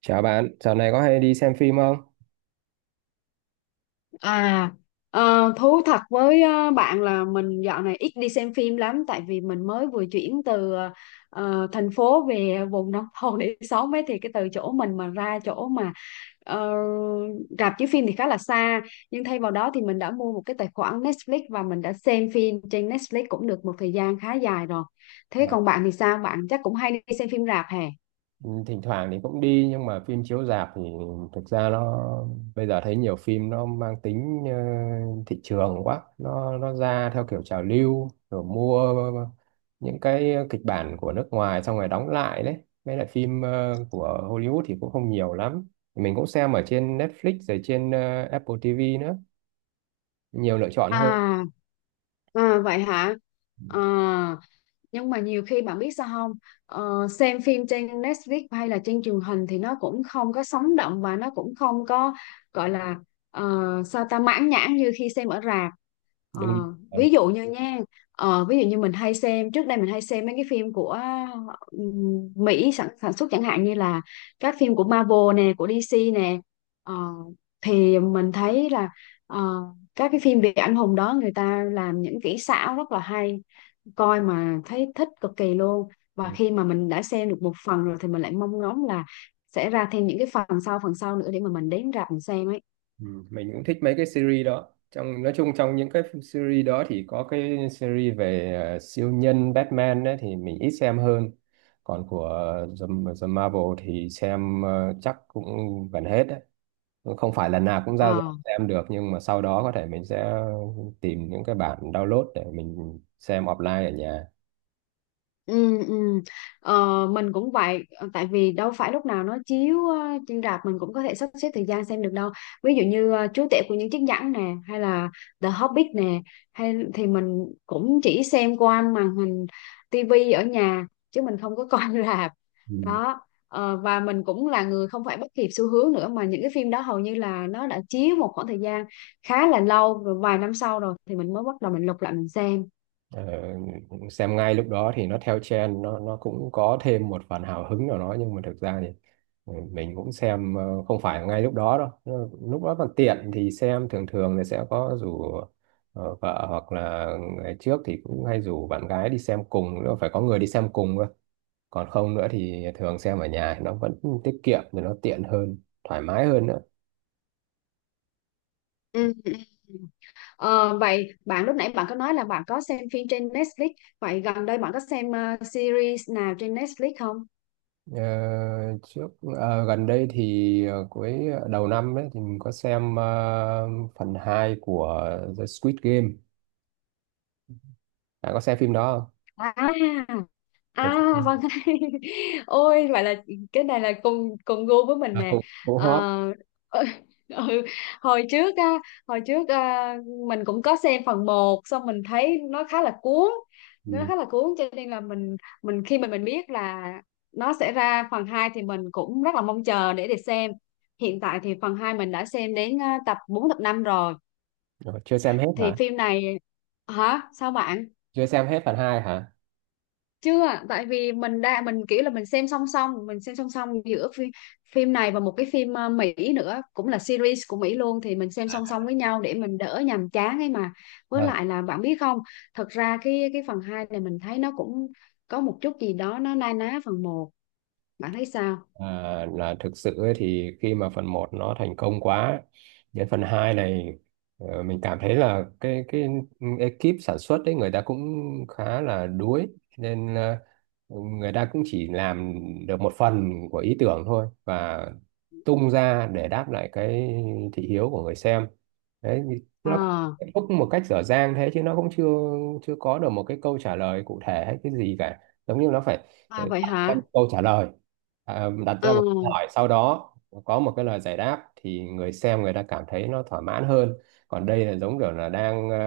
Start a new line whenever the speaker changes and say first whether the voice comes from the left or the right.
right: Chào bạn, dạo này có hay đi xem phim không?
left: À, thú thật với bạn là mình dạo này ít đi xem phim lắm tại vì mình mới vừa chuyển từ thành phố về vùng nông thôn để sống ấy, thì cái từ chỗ mình mà ra chỗ mà ờ, rạp chiếu phim thì khá là xa. Nhưng thay vào đó thì mình đã mua một cái tài khoản Netflix và mình đã xem phim trên Netflix cũng được một thời gian khá dài rồi. Thế
right: À.
left: còn bạn thì sao? Bạn chắc cũng hay đi xem phim rạp hè?
right: ừ, Thỉnh thoảng thì cũng đi nhưng mà phim chiếu rạp thì thực ra nó bây giờ thấy nhiều phim nó mang tính thị trường quá, nó ra theo kiểu trào lưu, rồi mua những cái kịch bản của nước ngoài xong rồi đóng lại đấy. Với lại phim của Hollywood thì cũng không nhiều lắm. Mình cũng xem ở trên Netflix rồi trên Apple TV nữa, nhiều lựa chọn hơn.
left: À, à vậy hả? À, nhưng mà nhiều khi bạn biết sao không, xem phim trên Netflix hay là trên truyền hình thì nó cũng không có sống động và nó cũng không có gọi là ờ, sao ta, mãn nhãn như khi xem ở rạp. Ờ,
right: Đừng đi. Ờ.
left: ví dụ như nha, ví dụ như mình hay xem, trước đây mình hay xem mấy cái phim của Mỹ sản xuất, chẳng hạn như là các phim của Marvel nè, của DC nè. Ờ, thì mình thấy là ờ, các cái phim về anh hùng đó người ta làm những kỹ xảo rất là hay, coi mà thấy thích cực kỳ luôn.
right: Ừ.
left: Và khi mà mình đã xem được một phần rồi thì mình lại mong ngóng là sẽ ra thêm những cái phần sau, phần sau nữa để mà mình đến rạp mình xem ấy.
right: Ừ, mình cũng thích mấy cái series đó, trong nói chung trong những cái series đó thì có cái series về siêu nhân Batman ấy, thì mình ít xem hơn, còn của The, The Marvel thì xem chắc cũng gần hết đấy. Cũng không phải là nào cũng
left: Ờ.
right: ra ra xem được, nhưng mà sau đó có thể mình sẽ tìm những cái bản download để mình xem offline ở nhà.
left: Ừ, ừ. Ờ, mình cũng vậy. Ờ, Tại vì đâu phải lúc nào nó chiếu trên rạp mình cũng có thể sắp xếp thời gian xem được đâu. Ví dụ như Chúa Tể của những chiếc nhẫn nè, hay là The Hobbit nè, hay, thì mình cũng chỉ xem qua màn hình tivi ở nhà chứ mình không có coi rạp
right: Ừ.
left: đó. Ờ, và mình cũng là người không phải bắt kịp xu hướng nữa, mà những cái phim đó hầu như là nó đã chiếu một khoảng thời gian khá là lâu rồi, vài năm sau rồi thì mình mới bắt đầu mình lục lại mình xem.
right: Ờ, xem ngay lúc đó thì nó theo trend, nó cũng có thêm một phần hào hứng nào đó, nhưng mà thực ra thì ừ, mình cũng xem không phải ngay lúc đó đâu. Nó- lúc đó còn tiện thì xem, thường thường thì sẽ có rủ vợ, hoặc là ngày trước thì cũng hay rủ bạn gái đi xem cùng nữa, phải có người đi xem cùng cơ. Còn không nữa thì thường xem ở nhà, nó vẫn tiết kiệm thì nó tiện hơn, thoải mái hơn nữa.
left: Ừ, ừ. Ờ, vậy bạn lúc nãy bạn có nói là bạn có xem phim trên Netflix. Vậy gần đây bạn có xem series nào trên Netflix không?
right: Ờ, trước Gần đây thì ờ, cuối đầu năm ấy, thì mình có xem phần 2 của The Squid Game. Bạn có xem phim đó không?
left: À.
right: Trời,
left: À,
right: ừ.
left: vâng. Ôi, vậy là cái này là cùng cùng gu với mình
right: À,
left: nè.
right: cũng cũng hot.
left: Ờ, ừ, ừ, hồi trước á hồi trước, à, mình cũng có xem phần một xong mình thấy nó khá là cuốn, nó
right: Ừ.
left: khá là cuốn cho nên là mình, khi mà mình biết là nó sẽ ra phần 2 thì mình cũng rất là mong chờ để xem. Hiện tại thì phần 2 mình đã xem đến tập 4 tập 5 rồi,
right: Ờ, chưa xem hết
left: thì
right: hả?
left: phim này, hả, sao bạn?
right: Chưa xem hết phần hai hả?
left: Chưa, tại vì mình kiểu là mình xem song song, giữa phim này và một cái phim Mỹ nữa, cũng là series của Mỹ luôn, thì mình xem song song với nhau để mình đỡ nhàm chán ấy mà. Với lại là bạn biết không, thật ra cái phần 2 này mình thấy nó cũng có một chút gì đó nó na ná phần một, bạn thấy sao?
right: À, là thực sự ấy, thì khi mà phần một nó thành công quá, đến phần 2 này mình cảm thấy là cái ekip sản xuất ấy, người ta cũng khá là đuối, nên người ta cũng chỉ làm được một phần của ý tưởng thôi, và tung ra để đáp lại cái thị hiếu của người xem đấy, thì nó
left: À,
right: kết thúc một cách dở dang thế, chứ nó cũng chưa chưa có được một cái câu trả lời cụ thể hay cái gì cả. Giống như nó phải
left: à
right: để
left: vậy
right: xem
left: hả?
right: câu trả lời, à, đặt
left: À.
right: ra một câu hỏi sau đó có một cái lời giải đáp thì người xem người ta cảm thấy nó thỏa mãn hơn. Còn đây là giống kiểu là đang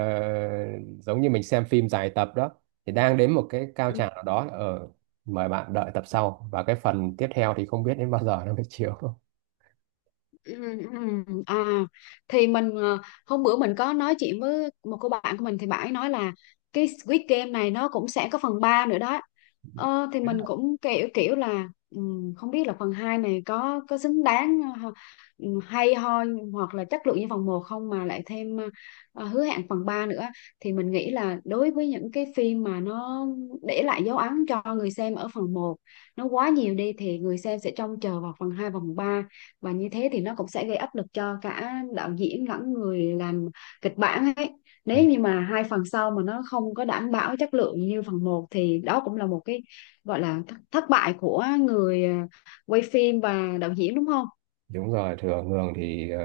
right: giống như mình xem phim dài tập đó, thì đang đến một cái cao trào nào đó ở, mời bạn đợi tập sau, và cái phần tiếp theo thì không biết đến bao giờ nó mới chiếu.
left: Ừ, ừ, à, thì mình, hôm bữa mình có nói chuyện với một cô bạn của mình thì bạn ấy nói là cái Squid Game này nó cũng sẽ có phần 3 nữa đó. Thì mình cũng kiểu, là, không biết là phần 2 này có xứng đáng hay ho hoặc là chất lượng như phần một không, mà lại thêm hứa hẹn phần 3 nữa. Thì mình nghĩ là đối với những cái phim mà nó để lại dấu ấn cho người xem ở phần một nó quá nhiều đi, thì người xem sẽ trông chờ vào phần 2 và phần ba, và như thế thì nó cũng sẽ gây áp lực cho cả đạo diễn lẫn người làm kịch bản ấy. Nếu như mà hai phần sau mà nó không có đảm bảo chất lượng như phần một thì đó cũng là một cái gọi là thất bại của người, quay phim và đạo diễn, đúng không?
right: Đúng rồi, thừa hưởng thì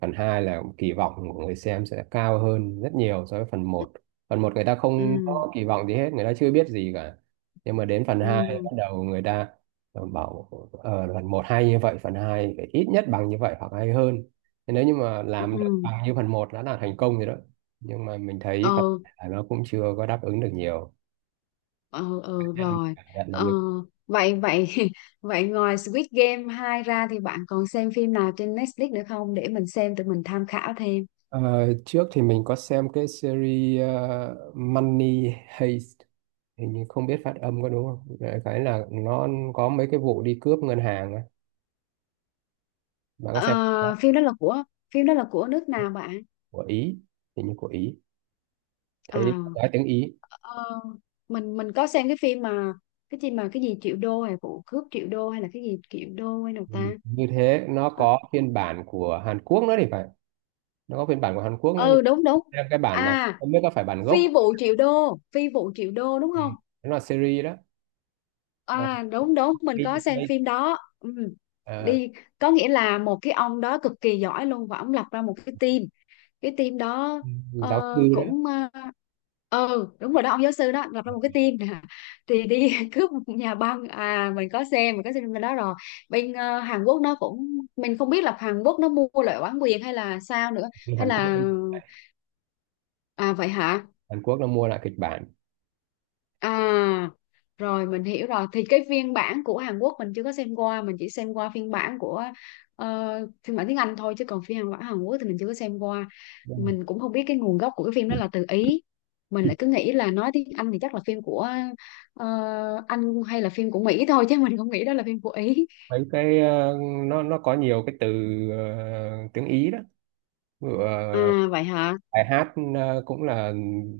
right: phần 2 là kỳ vọng của người xem sẽ cao hơn rất nhiều so với phần một. Phần một người ta không
left: Ừ,
right: có kỳ vọng gì hết, người ta chưa biết gì cả. Nhưng mà đến phần 2
left: ừ,
right: bắt đầu người ta bảo phần một hay như vậy, phần 2 phải ít nhất bằng như vậy hoặc hay hơn. Thế nếu như mà làm được
left: ừ,
right: bằng như phần một đã là thành công rồi đó. Nhưng mà mình thấy phần
left: ừ,
right: hai nó cũng chưa có đáp ứng được nhiều.
left: ừ, ừ
right: Nên
left: rồi.
right: cảm nhận là
left: ờ,
right: như
left: vậy vậy vậy ngoài Squid Game 2 ra thì bạn còn xem phim nào trên Netflix nữa không để mình xem, tụi mình tham khảo thêm.
right: Ờ, trước thì mình có xem cái series Money Heist, hình như không biết phát âm có đúng không. Đại cái là nó có mấy cái vụ đi cướp ngân hàng á, mà có xem
left: Ờ, phim đó là của nước nào bạn?
right: của Ý, hình như của Ý,
left: À,
right: thấy nói tiếng Ý.
left: ờ, mình có xem cái phim mà cái gì mà, cái gì triệu đô hay vụ cướp triệu đô hay là cái gì triệu đô hay nào
right: Ừ.
left: ta?
right: Như thế nó
left: Ờ.
right: có phiên bản của Hàn Quốc nữa thì phải, nó có phiên bản của Hàn Quốc nữa, nhưng
left: Ừ, đúng đúng.
right: xem cái bản này
left: À,
right: không biết có phải bản gốc
left: phi
right: không.
left: vụ triệu đô, phi vụ triệu đô đúng
right: Ừ.
left: không?
right: Nó là series đó. Ờ,
left: À đúng đúng, mình
right: đi
left: có xem
right: thuê,
left: phim đó. Ừ.
right: ờ,
left: Đi, có nghĩa là một cái ông đó cực kỳ giỏi luôn, và ông lập ra một cái team, cái team đó
right: giáo sư
left: ờ,
right: đó,
left: cũng ừ, đúng rồi đó, ông giáo sư đó lập ra một cái team nè, thì đi cướp một nhà băng. À, mình có xem bên đó rồi, bên Hàn Quốc nó cũng, mình không biết là Hàn Quốc nó mua lại bản quyền hay là sao nữa,
right: đi
left: hay
right: Hàn Quốc,
left: là, à vậy hả?
right: Hàn Quốc nó mua lại kịch bản.
left: À, rồi mình hiểu rồi. Thì cái phiên bản của Hàn Quốc mình chưa có xem qua, mình chỉ xem qua phiên bản của, ờ, phiên bản tiếng Anh thôi, chứ còn phiên bản Hàn Quốc thì mình chưa có xem qua. Mình cũng không biết cái nguồn gốc của cái phim
right: Ừ.
left: đó là từ Ý. Mình lại cứ nghĩ là nói tiếng Anh thì chắc là phim của ờ, Anh hay là phim của Mỹ thôi, chứ mình không nghĩ đó là phim của Ý.
right: Mấy cái nó có nhiều cái từ tiếng Ý đó. Ví dụ,
left: À
right: ờ,
left: vậy hả?
right: bài hát cũng là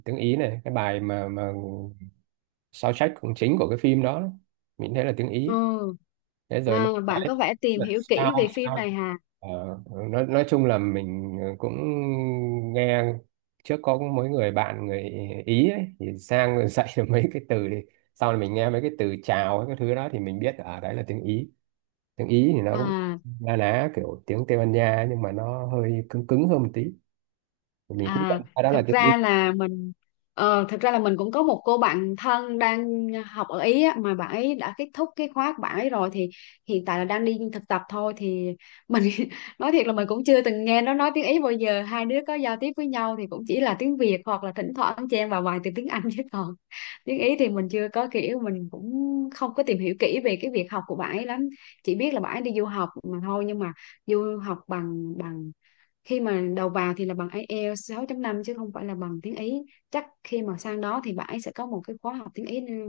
right: tiếng Ý này, cái bài mà soundtrack cũng chính của cái phim đó, mình thấy là tiếng Ý,
left: Ừ.
right: thế rồi nó
left: À, bạn
right: nói
left: có vẻ tìm
right: là
left: hiểu
right: sao
left: kỹ về phim
right: sao
left: này hả?
right: Ờ, nói chung là mình cũng nghe trước có mấy người bạn người Ý ấy, thì sang rồi dạy được mấy cái từ, thì sau là mình nghe mấy cái từ chào cái thứ đó thì mình biết ở đấy là tiếng Ý. Tiếng Ý thì nó cũng
left: À.
right: na ná kiểu tiếng Tây Ban Nha, nhưng mà nó hơi cứng cứng hơn một tí, mình cũng cảm
left: À,
right: thấy đó là
left: thật
right: tiếng Ý.
left: ra là mình, cũng có một cô bạn thân đang học ở Ý á, mà bạn ấy đã kết thúc cái khóa của bạn ấy rồi, thì hiện tại là đang đi thực tập thôi. Thì mình nói thiệt là mình cũng chưa từng nghe nó nói tiếng Ý bao giờ, hai đứa có giao tiếp với nhau thì cũng chỉ là tiếng Việt hoặc là thỉnh thoảng chen vào vài từ tiếng Anh chứ còn tiếng Ý thì mình chưa có, kiểu mình cũng không có tìm hiểu kỹ về cái việc học của bạn ấy lắm, chỉ biết là bạn ấy đi du học mà thôi. Nhưng mà du học bằng bằng, khi mà đầu vào thì là bằng IELTS 6.5 chứ không phải là bằng tiếng Ý. Chắc khi mà sang đó thì bạn ấy sẽ có một cái khóa học tiếng Ý nữa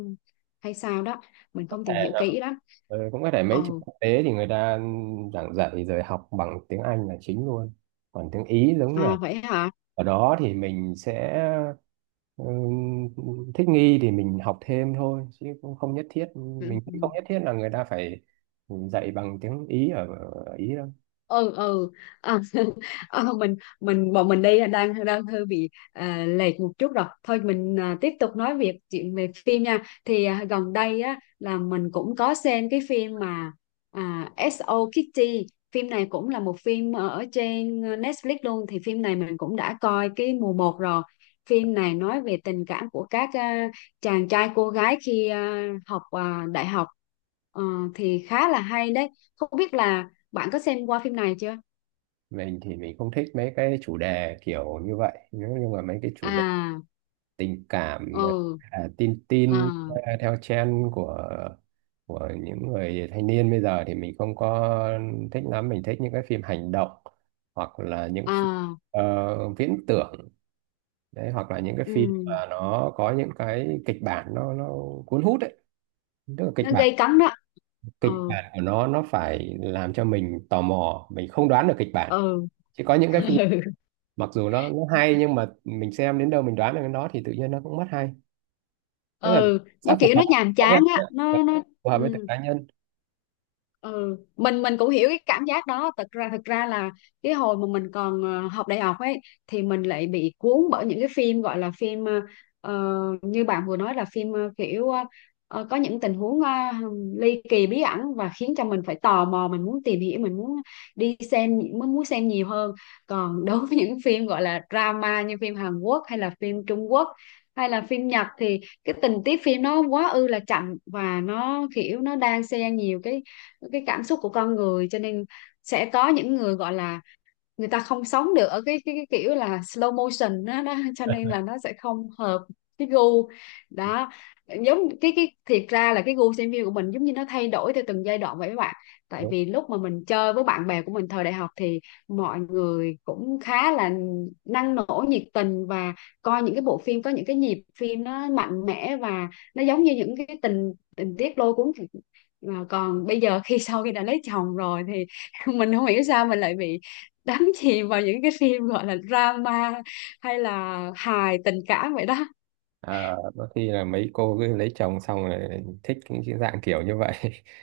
left: hay sao đó, mình
right: Có
left: không
right: thể
left: tìm hiểu
right: là-
left: kỹ lắm.
right: ừ, cũng có thể mấy trường
left: Ồ,
right: quốc tế thì người ta giảng dạy rồi học bằng tiếng Anh là chính luôn, còn tiếng Ý giống là
left: à vậy hả?
right: ở đó thì mình sẽ ừ, thích nghi thì mình học thêm thôi chứ cũng không nhất thiết.
left: Ừ.
right: Mình
left: Ừ.
right: cũng không nhất thiết là người ta phải dạy bằng tiếng Ý ở Ý đâu.
left: Ừ, ừ. À, mình bọn mình đang, hơi bị lệch một chút rồi, thôi mình tiếp tục nói chuyện về phim nha. Thì gần đây á là mình cũng có xem cái phim mà, S.O. Kitty. Phim này cũng là một phim ở trên Netflix luôn, thì phim này mình cũng đã coi cái mùa một rồi. Phim này nói về tình cảm của các chàng trai cô gái khi học đại học. Ờ, thì khá là hay đấy, không biết là bạn có xem qua phim này chưa?
right: Mình thì mình không thích mấy cái chủ đề kiểu như vậy, nếu như mà mấy cái chủ đề
left: À,
right: tình cảm,
left: ừ,
right: à, tin
left: à,
right: tin, à, theo trend của những người thanh niên bây giờ thì mình không có thích lắm. Mình thích những cái phim hành động, hoặc là những phi-
left: à,
right: ờ, viễn tưởng đấy, hoặc là những cái phim
left: ừ,
right: mà nó có những cái kịch bản nó cuốn hút đấy. Tức là kịch
left: nó
right: bản
left: gây cấn đó.
right: kịch
left: Ừ,
right: bản của nó phải làm cho mình tò mò, mình không đoán được kịch bản.
left: ừ,
right: Chứ có những cái phim
left: ừ,
right: mặc dù nó hay, nhưng mà mình xem đến đâu mình đoán được cái đó thì tự nhiên nó cũng mất hay. Tức là
left: ừ, nó
right: sao phù
left: kiểu
right: hợp
left: nó
right: với
left: nhàm
right: cá nhân
left: chán á,
right: á,
left: nó
right: phù hợp với từng
left: ừ.
right: cá nhân.
left: Ừ, mình cũng hiểu cái cảm giác đó, thật ra, là cái hồi mà mình còn học đại học ấy, thì mình lại bị cuốn bởi những cái phim gọi là phim, như bạn vừa nói là phim kiểu có những tình huống ly kỳ bí ẩn, và khiến cho mình phải tò mò, mình muốn tìm hiểu, mình muốn đi xem, muốn muốn xem nhiều hơn. Còn đối với những phim gọi là drama như phim Hàn Quốc hay là phim Trung Quốc hay là phim Nhật thì cái tình tiết phim nó quá ư là chậm, và nó kiểu nó đang xen nhiều cái cảm xúc của con người, cho nên sẽ có những người gọi là, người ta không sống được ở cái, kiểu là slow motion đó, đó cho nên là nó sẽ không hợp cái gu đó. Giống cái, thiệt ra là cái gu xem phim của mình giống như nó thay đổi theo từng giai đoạn vậy các bạn. Tại
right: Đúng.
left: vì lúc mà mình chơi với bạn bè của mình thời đại học thì mọi người cũng khá là năng nổ, nhiệt tình, và coi những cái bộ phim có những cái nhịp phim nó mạnh mẽ và nó giống như những cái tình tình tiết lôi cuốn. Mà còn bây giờ, khi sau khi đã lấy chồng rồi thì mình không hiểu sao mình lại bị đắm chìm vào những cái phim gọi là drama hay là hài tình cảm vậy đó.
right: À, đôi khi là mấy cô cứ lấy chồng xong rồi thích những cái dạng kiểu như vậy.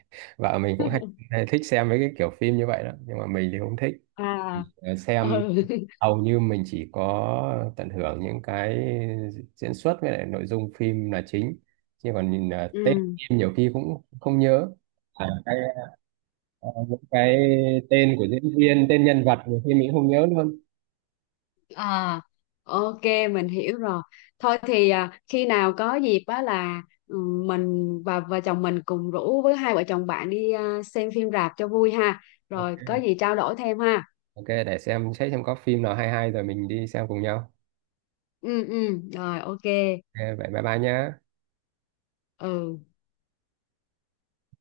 right: Vợ mình cũng hay thích xem mấy cái kiểu phim như vậy đó, nhưng mà mình thì không thích.
left: À.
right: Ờ, xem
left: Ừ.
right: hầu như mình chỉ có tận hưởng những cái diễn xuất với lại nội dung phim là chính, chứ còn nhìn à, tên
left: Ừ.
right: phim nhiều khi cũng không nhớ. À, cái, à, những cái tên của diễn viên, tên nhân vật, nhiều khi mình cũng không nhớ luôn.
left: À, ok, mình hiểu rồi. Thôi thì khi nào có dịp á là, ừ, mình và vợ chồng mình cùng rủ với hai vợ chồng bạn đi xem phim rạp cho vui ha,
right: Ok.
left: rồi có gì trao đổi thêm ha.
right: Ok, để xem xét xem có phim nào hay hay rồi mình đi xem cùng nhau.
left: Ừ, ừ rồi, ok.
right: Ok, vậy bye bye nhé.
left: Ừ.